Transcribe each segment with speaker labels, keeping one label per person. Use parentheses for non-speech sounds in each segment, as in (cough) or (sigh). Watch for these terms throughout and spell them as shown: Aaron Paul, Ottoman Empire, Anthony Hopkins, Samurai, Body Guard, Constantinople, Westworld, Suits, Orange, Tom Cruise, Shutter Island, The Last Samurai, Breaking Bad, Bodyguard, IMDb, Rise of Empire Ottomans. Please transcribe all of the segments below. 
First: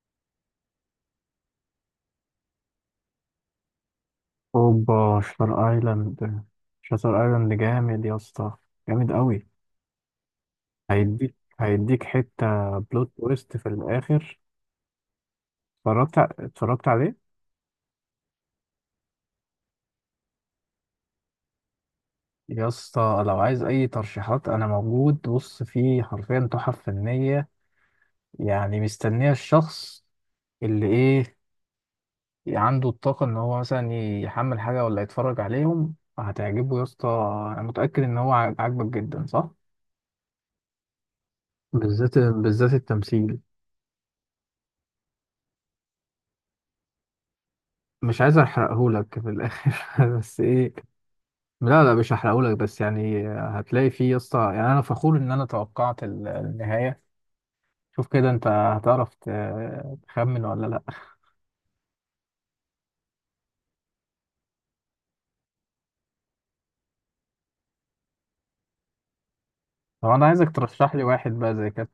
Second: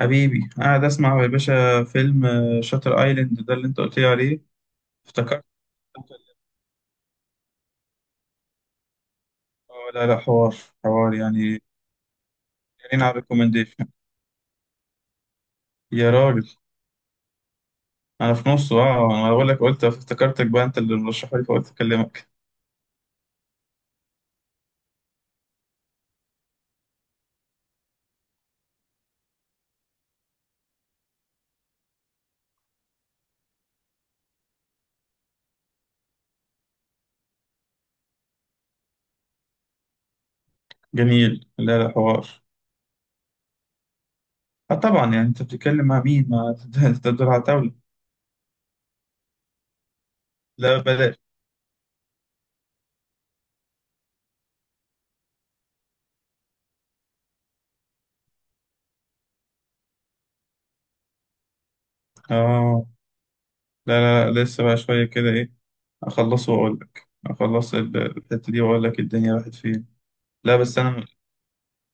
Speaker 1: حبيبي، قاعد اسمع يا باشا فيلم شاتر ايلاند ده اللي انت قلت لي عليه.
Speaker 2: اوبا
Speaker 1: افتكرت.
Speaker 2: شاتر ايلاند. شاتر ايلاند جامد يا اسطى، جامد قوي.
Speaker 1: لا، لا، حوار. حوار
Speaker 2: هيديك
Speaker 1: يعني.
Speaker 2: هيديك حته
Speaker 1: جايين على
Speaker 2: بلوت تويست في
Speaker 1: الريكومنديشن.
Speaker 2: الاخر.
Speaker 1: يا راجل.
Speaker 2: اتفرجت عليه.
Speaker 1: انا في نصه، انا بقول لك، قلت افتكرتك بقى انت اللي مرشحه لي، فقلت اكلمك.
Speaker 2: يا اسطى لو عايز اي ترشيحات انا موجود، بص فيه حرفيا تحف فنيه. يعني مستنيه الشخص اللي ايه، عنده الطاقه ان هو مثلا يحمل حاجه ولا، يتفرج عليهم هتعجبه يا اسطى. انا متاكد ان هو عاجبك جدا صح.
Speaker 1: جميل. لا، لا،
Speaker 2: بالذات
Speaker 1: حوار.
Speaker 2: بالذات التمثيل.
Speaker 1: اه، طبعا، يعني انت بتتكلم مع مين؟ ما انت (laughs) دول عتاولة.
Speaker 2: مش عايز احرقهولك في الاخر (laughs) بس ايه.
Speaker 1: لا بلاش.
Speaker 2: لا لا مش هحرقهولك، بس يعني هتلاقي فيه يا اسطى، يعني انا فخور ان انا توقعت النهايه. شوف كده انت هتعرف تخمن ولا لا.
Speaker 1: اه، لا، لا، لا، لسه بقى شويه كده ايه. اخلصه واقول لك، اخلص الحته دي واقول لك الدنيا راحت فين.
Speaker 2: طب انا عايزك
Speaker 1: لا، بس
Speaker 2: ترشح لي
Speaker 1: انا
Speaker 2: واحد بقى زي كده.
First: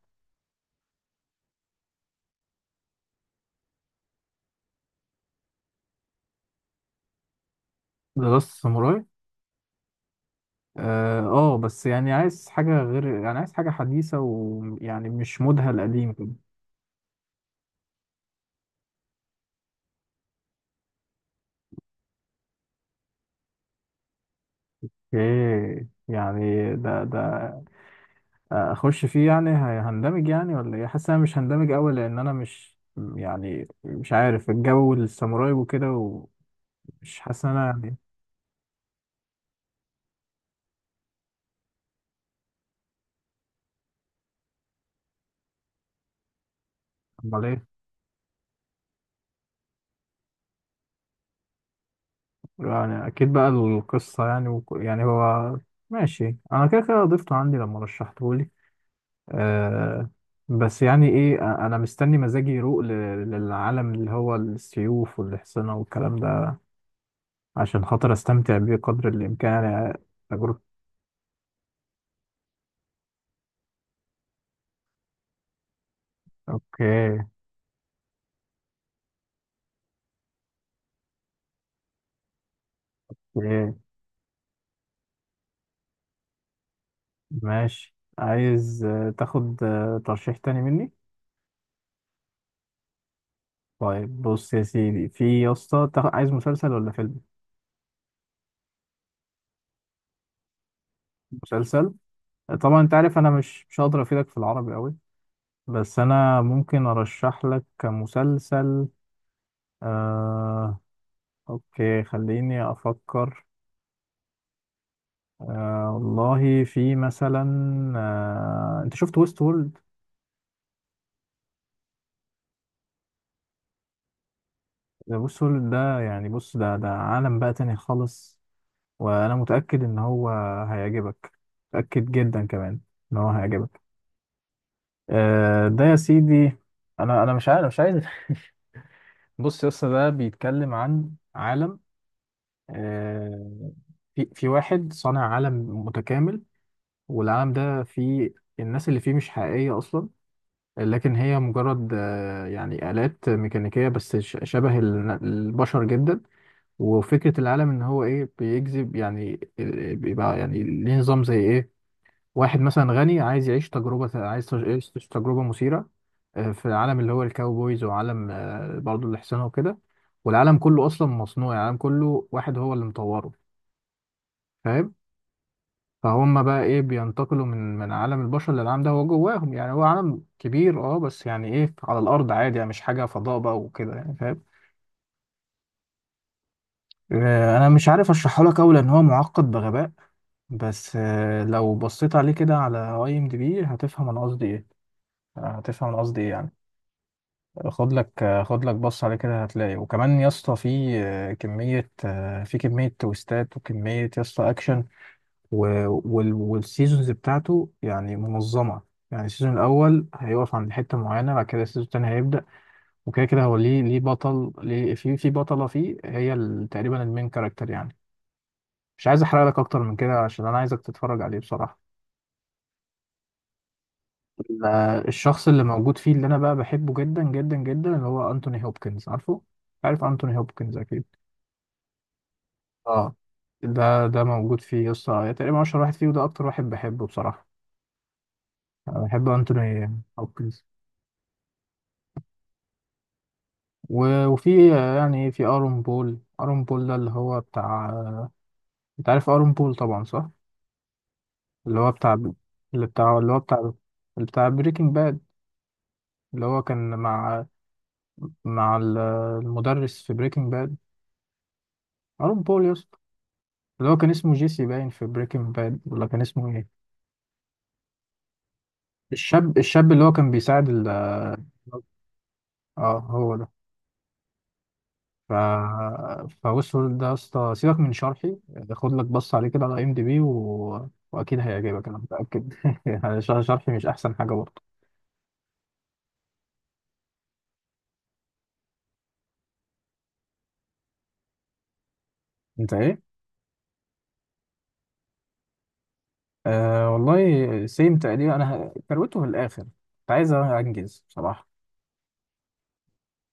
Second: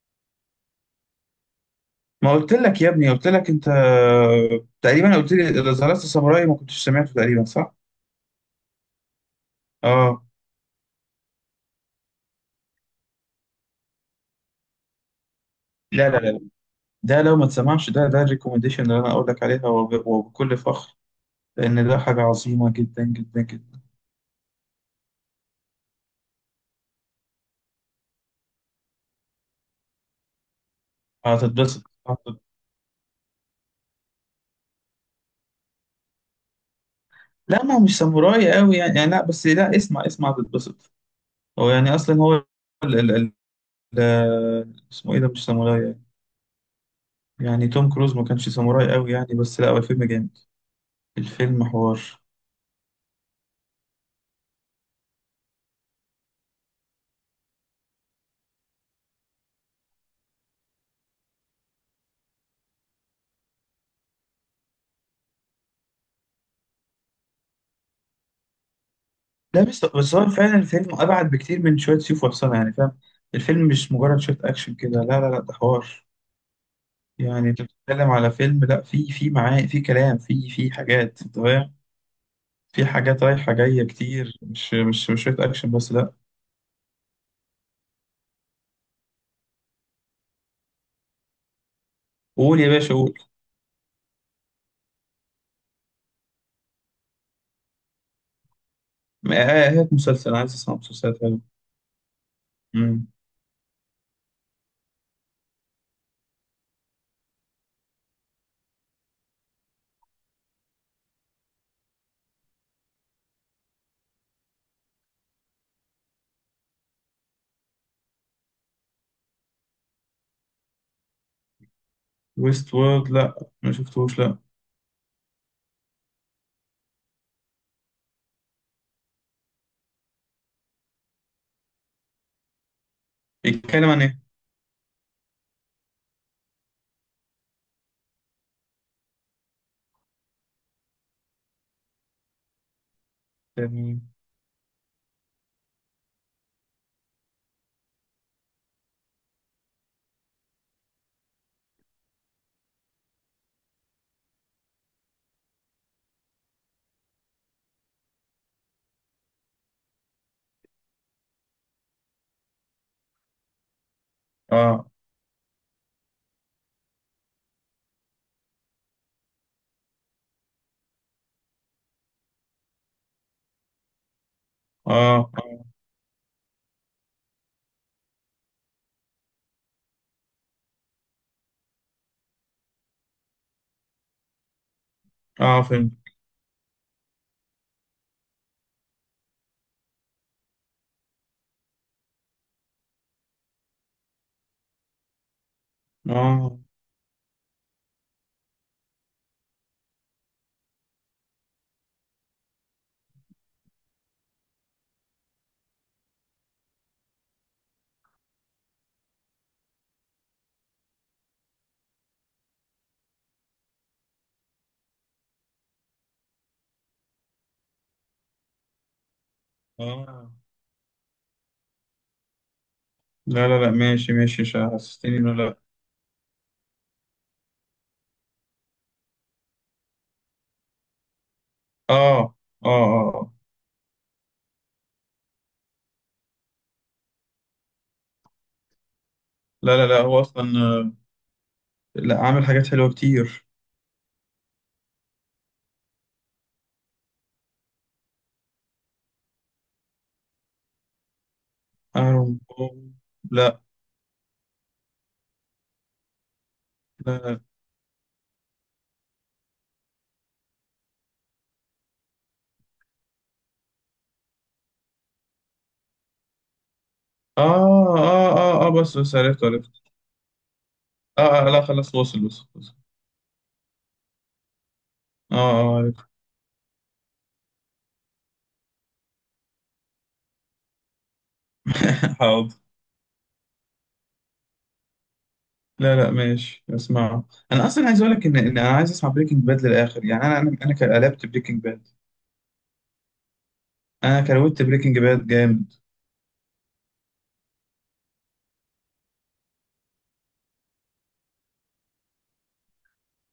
Speaker 1: ما قلت لك يا ابني؟ قلت لك انت تقريبا قلت لي اذا زرعت ساموراي ما كنتش سمعته، تقريبا صح؟
Speaker 2: ذا لاست ساموراي.
Speaker 1: اه،
Speaker 2: اه بس يعني عايز حاجه غير، يعني عايز حاجه حديثه ويعني مش مودها
Speaker 1: لا،
Speaker 2: القديم
Speaker 1: لا،
Speaker 2: كده.
Speaker 1: لا، ده لو ما تسمعش ده الريكومنديشن اللي انا اقول لك عليها، وبكل فخر. لان ده حاجه عظيمه جدا جدا جدا.
Speaker 2: اوكي يعني ده اخش فيه، يعني هندمج يعني ولا ايه، حاسس انا مش هندمج
Speaker 1: هتتبسط
Speaker 2: قوي لان انا
Speaker 1: هتتبسط.
Speaker 2: مش، يعني مش عارف الجو الساموراي وكده، ومش حاسس إن
Speaker 1: لا،
Speaker 2: انا
Speaker 1: ما هو
Speaker 2: يعني.
Speaker 1: مش ساموراي قوي يعني لا بس لا، اسمع اسمع، هتتبسط. هو يعني اصلا هو ال ال ال اسمه ايه؟ ده مش ساموراي يعني.
Speaker 2: امال ايه.
Speaker 1: يعني توم كروز ما كانش ساموراي قوي يعني، بس لا، هو الفيلم جامد. الفيلم حوار.
Speaker 2: يعني اكيد بقى القصه يعني يعني هو ماشي، انا كده كده ضفته عندي لما رشحته لي. أه بس يعني ايه، انا مستني مزاجي يروق للعالم اللي هو السيوف والحصنه والكلام ده، عشان خاطر استمتع بيه قدر الامكان
Speaker 1: لا، بس
Speaker 2: يعني.
Speaker 1: بس هو فعلا
Speaker 2: تجربه.
Speaker 1: الفيلم أبعد بكتير من شوية سيف وحصانة، يعني فاهم؟ الفيلم مش مجرد شوية أكشن كده. لا، لا، لا، ده حوار.
Speaker 2: اوكي.
Speaker 1: يعني أنت بتتكلم على فيلم، لا، في معاه، في كلام، في حاجات، أنت فاهم. في حاجات رايحة
Speaker 2: اوكي
Speaker 1: جاية كتير، مش شوية أكشن بس، لا.
Speaker 2: ماشي، عايز تاخد ترشيح تاني مني.
Speaker 1: قول يا باشا قول.
Speaker 2: طيب بص يا سيدي، في يا اسطى عايز مسلسل ولا فيلم؟
Speaker 1: ما- هات مسلسل، عايز أسمع مسلسلات حلوة.
Speaker 2: مسلسل. طبعا انت
Speaker 1: أمم.
Speaker 2: عارف انا مش هقدر افيدك في العربي قوي، بس انا ممكن ارشح لك مسلسل. آه... اوكي خليني افكر. والله في مثلا، انت شفت ويست وورلد؟
Speaker 1: ويست وورد، لا. ما شفتوش، لا.
Speaker 2: ده ويست وورلد ده يعني بص، ده عالم بقى تاني خالص، وانا متاكد ان هو هيعجبك، متاكد جدا كمان ان هو هيعجبك.
Speaker 1: بيتكلم عن إيه؟
Speaker 2: ده يا سيدي، انا انا مش عارف، مش عايز (laughs) بص يا اسطى ده بيتكلم عن عالم، آه،
Speaker 1: يعني
Speaker 2: في واحد صانع عالم متكامل، والعالم ده فيه الناس اللي فيه مش حقيقية أصلا، لكن هي مجرد يعني آلات ميكانيكية، بس شبه البشر جدا. وفكرة العالم إن هو إيه، بيجذب يعني بيبقى يعني ليه نظام زي إيه، واحد مثلا غني عايز يعيش تجربة، عايز يعيش
Speaker 1: آه
Speaker 2: تجربة مثيرة، في العالم اللي هو الكاوبويز، وعالم برضه الإحسانة وكده. والعالم كله أصلا مصنوع، يعني العالم كله واحد هو اللي مطوره، فاهم؟
Speaker 1: آه آه
Speaker 2: فهم بقى إيه، بينتقلوا من عالم البشر للعالم ده هو جواهم. يعني هو عالم كبير أه، بس يعني إيه على الأرض عادي، يعني مش حاجة فضاء بقى وكده، يعني فاهم.
Speaker 1: فيلم.
Speaker 2: أنا مش عارف أشرحه لك أوي لأن هو معقد بغباء، بس لو بصيت عليه كده على أي إم دي بي هتفهم أنا قصدي إيه، هتفهم أنا قصدي إيه يعني.
Speaker 1: آه،
Speaker 2: خد لك بص عليه كده هتلاقي، وكمان يا اسطى في كمية في كمية تويستات وكمية يا اسطى أكشن، و- والسيزونز بتاعته يعني منظمة، يعني السيزون الأول هيقف عند حتة معينة، بعد كده السيزون التاني هيبدأ. وكده كده هو ليه، ليه بطل ليه، في في بطلة فيه هي تقريبا المين كاركتر يعني. مش عايز أحرق لك أكتر من كده
Speaker 1: آه،
Speaker 2: عشان أنا عايزك تتفرج عليه بصراحة.
Speaker 1: لا، لا، لا، ماشي، ماشي، مش
Speaker 2: ال-
Speaker 1: حسستني إنه،
Speaker 2: الشخص
Speaker 1: لا.
Speaker 2: اللي موجود فيه اللي أنا بقى بحبه جدا جدا جدا، اللي هو أنتوني هوبكنز، عارفه؟ عارف أنتوني هوبكنز أكيد.
Speaker 1: اه، اه، اه،
Speaker 2: اه
Speaker 1: آه.
Speaker 2: ده ده موجود فيه يا اسطى، تقريبا اشهر واحد فيه، وده اكتر واحد بحبه بصراحه. أنا بحب
Speaker 1: لا، لا،
Speaker 2: انتوني
Speaker 1: لا، هو اصلا.
Speaker 2: هوكنز.
Speaker 1: لا عامل حاجات حلوه كتير.
Speaker 2: وفي يعني في ارون بول، ارون بول ده اللي هو بتاع، انت عارف ارون بول طبعا صح؟ اللي هو بتاع،
Speaker 1: ايرون
Speaker 2: اللي
Speaker 1: بوم.
Speaker 2: بتاع اللي هو بتاع
Speaker 1: لا،
Speaker 2: اللي بتاع بريكنج باد، اللي هو كان
Speaker 1: لا، لا.
Speaker 2: مع، مع المدرس في بريكنج باد. ارون بول يا اسطى اللي هو كان اسمه جيسي باين في بريكنج باد، ولا كان اسمه ايه.
Speaker 1: اه، اه، اه، اه، بس عرفت
Speaker 2: الشاب،
Speaker 1: عرفت.
Speaker 2: الشاب اللي هو كان بيساعد ال،
Speaker 1: اه، آه، لا، خلاص، وصل وصل وصل.
Speaker 2: اه هو ده. ف
Speaker 1: اه، اه، عرفت.
Speaker 2: فوصل ده يا اسطى، سيبك من شرحي، خد لك بص عليه كده على ام دي بي واكيد هيعجبك، انا
Speaker 1: (laughs)
Speaker 2: متاكد
Speaker 1: حاضر.
Speaker 2: (laughs) يعني شرحي مش احسن حاجه برضه.
Speaker 1: لا، لا، ماشي، اسمعه. انا اصلا عايز اقول لك ان انا عايز اسمع بريكنج باد للاخر، يعني قلبت بريكنج باد.
Speaker 2: انت ايه؟
Speaker 1: انا كروت بريكنج باد جامد.
Speaker 2: أه والله سيم تقريبا، انا كروته في الاخر كنت عايز انجز بصراحه.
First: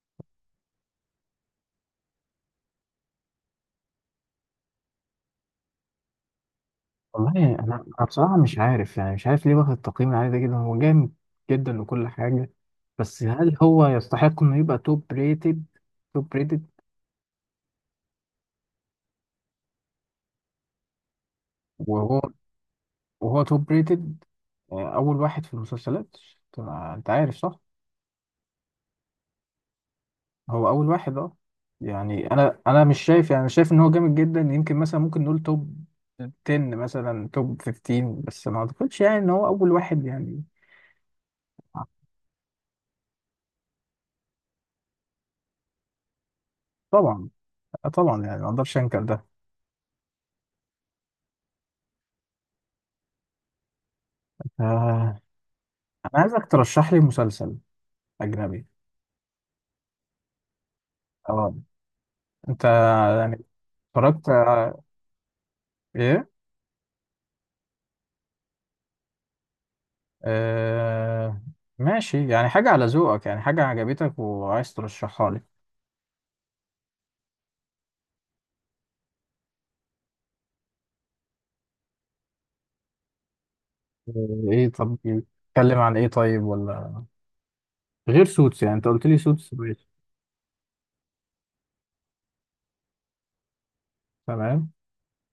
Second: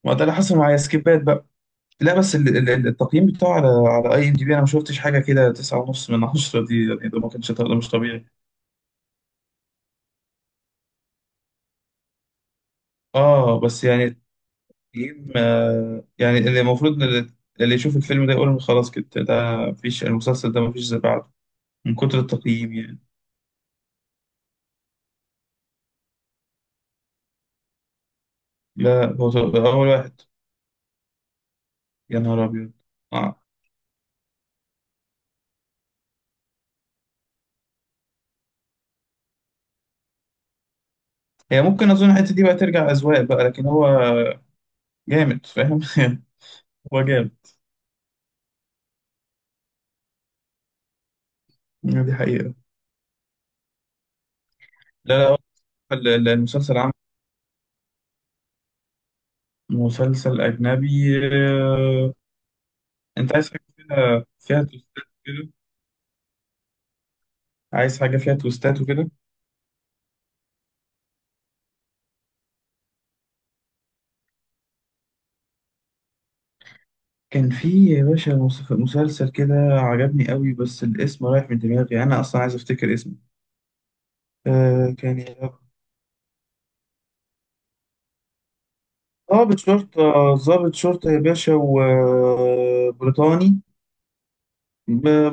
Speaker 1: ما ده اللي حصل معايا، سكيبات بقى. لا، بس التقييم بتاعه على IMDB، انا ما شفتش حاجه كده. تسعة ونص من عشرة دي يعني، ده ما كانش،
Speaker 2: والله
Speaker 1: ده
Speaker 2: انا،
Speaker 1: مش
Speaker 2: انا
Speaker 1: طبيعي.
Speaker 2: بصراحه مش عارف يعني، مش عارف ليه واخد التقييم العالي ده جدا. هو جامد جدا وكل حاجه، بس هل
Speaker 1: اه، بس
Speaker 2: هو
Speaker 1: يعني
Speaker 2: يستحق انه يبقى توب
Speaker 1: التقييم
Speaker 2: ريتد؟ توب
Speaker 1: يعني، اللي المفروض إن اللي، اللي يشوف الفيلم ده يقول خلاص، كده ده مفيش، المسلسل ده مفيش زي بعده، من كتر
Speaker 2: ريتد،
Speaker 1: التقييم يعني.
Speaker 2: وهو توب ريتد اول واحد في المسلسلات، طبعا انت عارف صح؟
Speaker 1: لا هو ده اول واحد.
Speaker 2: هو اول واحد اه.
Speaker 1: يا
Speaker 2: يعني
Speaker 1: نهار
Speaker 2: انا،
Speaker 1: ابيض.
Speaker 2: انا مش شايف،
Speaker 1: اه.
Speaker 2: يعني شايف ان هو جامد جدا، يمكن مثلا ممكن نقول توب 10 مثلا، توب 15، بس ما اعتقدش يعني ان هو اول واحد يعني.
Speaker 1: هي ممكن، اظن الحته دي بقى ترجع اذواق بقى، لكن هو جامد فاهم. (laughs) هو
Speaker 2: طبعا
Speaker 1: جامد.
Speaker 2: طبعا يعني ما اقدرش انكر ده.
Speaker 1: آه، دي حقيقه. لا،
Speaker 2: آه،
Speaker 1: لا، هو
Speaker 2: انا عايزك
Speaker 1: المسلسل
Speaker 2: ترشح
Speaker 1: عامل.
Speaker 2: لي مسلسل اجنبي.
Speaker 1: مسلسل اجنبي،
Speaker 2: اه.
Speaker 1: آه.
Speaker 2: انت
Speaker 1: انت
Speaker 2: يعني،
Speaker 1: عايز حاجه فيها
Speaker 2: اتفرجت
Speaker 1: فيها
Speaker 2: على-
Speaker 1: تويستات كده؟
Speaker 2: ايه.
Speaker 1: عايز حاجه فيها تويستات وكده.
Speaker 2: آه، ماشي، يعني حاجة على ذوقك، يعني حاجة عجبتك وعايز ترشحها لي.
Speaker 1: كان في يا باشا مسلسل كده عجبني قوي، بس الاسم رايح من دماغي، انا اصلا عايز افتكر اسمه.
Speaker 2: ايه
Speaker 1: آه
Speaker 2: طب
Speaker 1: كان
Speaker 2: يعني
Speaker 1: يا رب-
Speaker 2: اتكلم عن ايه طيب، ولا غير سوتس، يعني انت قلت لي سوتس
Speaker 1: ضابط
Speaker 2: ماشي.
Speaker 1: شرطة يا باشا، وبريطاني،
Speaker 2: تمام.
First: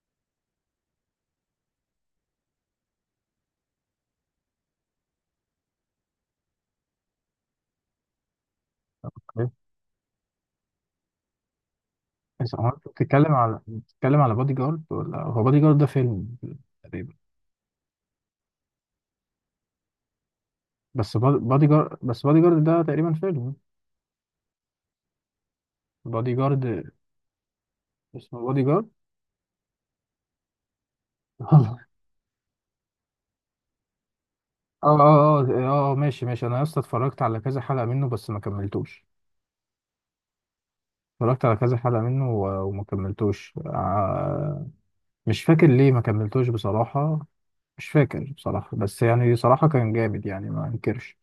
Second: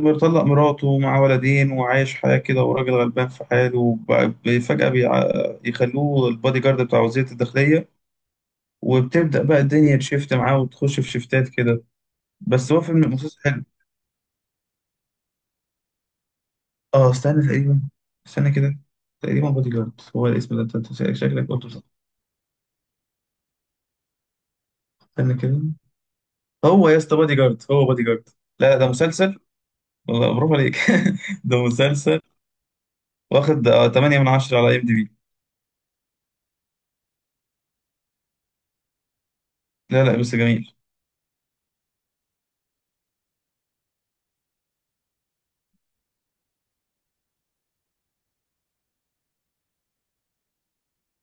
Speaker 1: مطلق مراته، مع ولدين، وعايش حياة كده، وراجل غلبان في حاله، فجأة يخلوه البادي جارد بتاع وزيرة الداخلية، وبتبدأ
Speaker 2: اوكي،
Speaker 1: بقى الدنيا تشفت معاه، وتخش في شفتات كده.
Speaker 2: بس هو
Speaker 1: بس هو
Speaker 2: انت
Speaker 1: فيلم
Speaker 2: بتتكلم على،
Speaker 1: مسلسل.
Speaker 2: بتتكلم على بادي جارد، ولا هو بادي جارد ده فيلم؟
Speaker 1: اه،
Speaker 2: تقريبا.
Speaker 1: استنى، تقريبا. استنى كده. تقريبا بودي جارد هو الاسم ده. انت
Speaker 2: بس
Speaker 1: شكلك
Speaker 2: بادي
Speaker 1: قلته، صح؟
Speaker 2: جارد، بس بادي جارد ده تقريبا فيلم.
Speaker 1: استنى كده.
Speaker 2: بادي
Speaker 1: هو
Speaker 2: جارد،
Speaker 1: يا اسطى بودي جارد هو بودي جارد.
Speaker 2: اسمه بادي
Speaker 1: لا، لا،
Speaker 2: جارد.
Speaker 1: ده مسلسل. والله برافو عليك. (laughs) ده
Speaker 2: (laughs) اه.
Speaker 1: مسلسل. واخد 8 من 10 على ام دي
Speaker 2: اه
Speaker 1: بي
Speaker 2: اه اه ماشي ماشي، انا لسه اتفرجت على كذا حلقة منه بس ما كملتوش.
Speaker 1: لا، لا، بس جميل.
Speaker 2: اتفرجت على كذا حلقة منه وما كملتوش مش فاكر ليه ما كملتوش بصراحة، مش فاكر بصراحة، بس يعني صراحة كان جامد يعني ما انكرش.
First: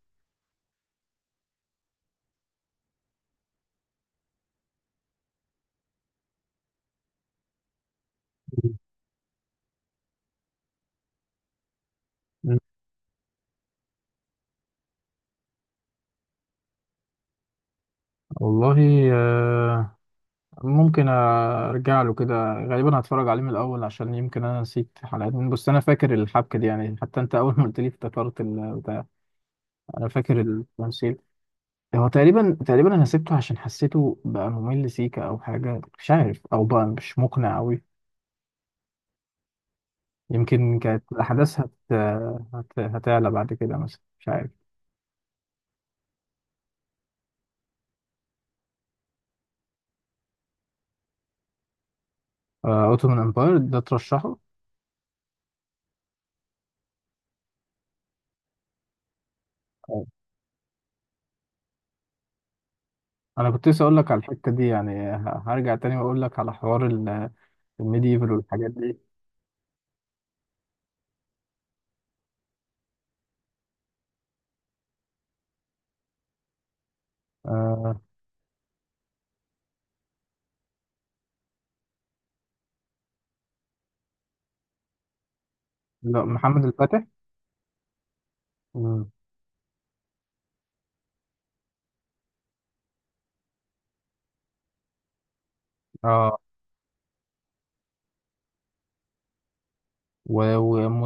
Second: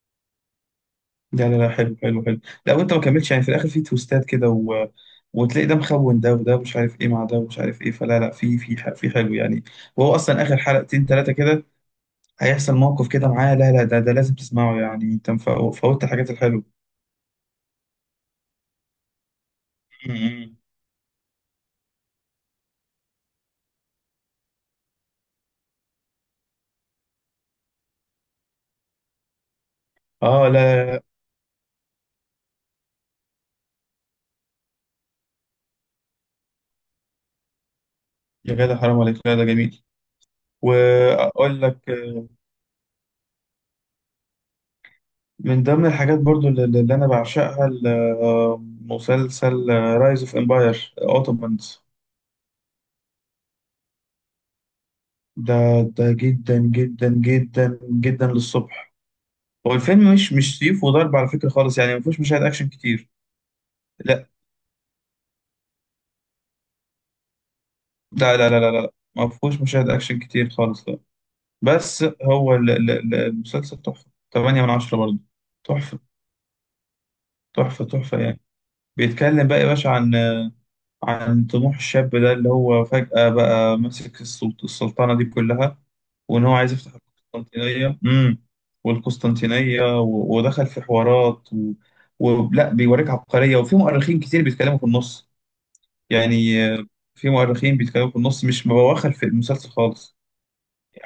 Speaker 1: لا، لا، لا، حلو، حلو، حلو. لا، وانت ما كملتش يعني، في الاخر في تويستات كده، و... وتلاقي ده مخون ده، وده مش عارف ايه مع ده، ومش عارف ايه، فلا، لا، في في حلو يعني. وهو اصلا اخر حلقتين ثلاثه كده
Speaker 2: مم.
Speaker 1: هيحصل موقف كده معاه. لا، لا، ده لازم تسمعه يعني. انت فوتت الحاجات الحلوه.
Speaker 2: والله آه،
Speaker 1: مم.
Speaker 2: ممكن ارجع له كده، غالبا هتفرج عليه من الاول عشان يمكن انا نسيت حلقات من، بس انا فاكر الحبكة دي يعني، حتى انت اول ما قلت لي افتكرت البتاع، انا فاكر
Speaker 1: اه، لا،
Speaker 2: التمثيل. هو تقريبا، تقريبا انا سبته عشان حسيته بقى ممل سيكا، او حاجة مش عارف، او بقى مش مقنع قوي.
Speaker 1: يا جدع، حرام عليك، لا، ده جميل.
Speaker 2: يمكن كانت الاحداث
Speaker 1: واقول لك.
Speaker 2: هتعلى بعد كده مثلا، مش عارف.
Speaker 1: من ضمن الحاجات برضو اللي انا بعشقها مسلسل رايز اوف امباير اوتومانز.
Speaker 2: اوتومان امباير ده ترشحه.
Speaker 1: ده ده جدا جدا جدا جدا للصبح. هو الفيلم مش سيف وضرب على فكرة خالص، يعني ما فيهوش مشاهد اكشن كتير.
Speaker 2: انا كنت لسه اقول لك على
Speaker 1: لا،
Speaker 2: الحته دي، يعني هرجع تاني واقول لك على حوار الميديفال
Speaker 1: لا، لا، لا،
Speaker 2: والحاجات
Speaker 1: لا، لا،
Speaker 2: دي.
Speaker 1: ما فيهوش مشاهد اكشن كتير خالص، لا. بس هو المسلسل تحفة. 8 من 10 برضو. تحفة. تحفة
Speaker 2: آه
Speaker 1: تحفة يعني. بيتكلم بقى يا باشا عن عن طموح الشاب ده اللي هو فجأة بقى ماسك السلطنة دي كلها،
Speaker 2: لا،
Speaker 1: وإن هو
Speaker 2: محمد
Speaker 1: عايز يفتح
Speaker 2: الفاتح.
Speaker 1: القسطنطينية.
Speaker 2: مم.
Speaker 1: والقسطنطينية ودخل في حوارات. ولا بيوريك عبقرية، وفي مؤرخين كتير بيتكلموا في النص،
Speaker 2: اه.
Speaker 1: يعني في مؤرخين بيتكلموا في النص، مش مبواخر في المسلسل خالص
Speaker 2: و-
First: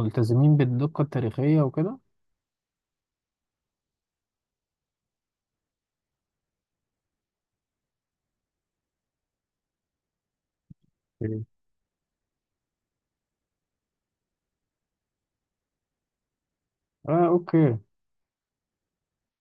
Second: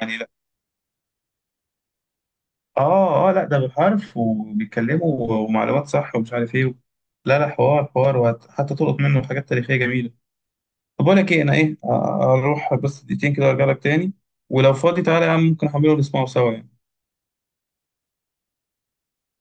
Speaker 1: يعني. لا،
Speaker 2: بالدقه التاريخيه وكده.
Speaker 1: آه، آه، لا، ده بالحرف، وبيتكلموا، ومعلومات صح، ومش عارف إيه. لا، لا، حوار، حوار، وحتى تلقط منه حاجات تاريخية جميلة. طب بقول لك ايه،
Speaker 2: أوكي.
Speaker 1: انا ايه آه، اروح بس دقيقتين كده وارجع لك تاني. ولو فاضي تعالى يا عم، ممكن احمله ونسمعه سوا يعني.
Speaker 2: اه اوكي.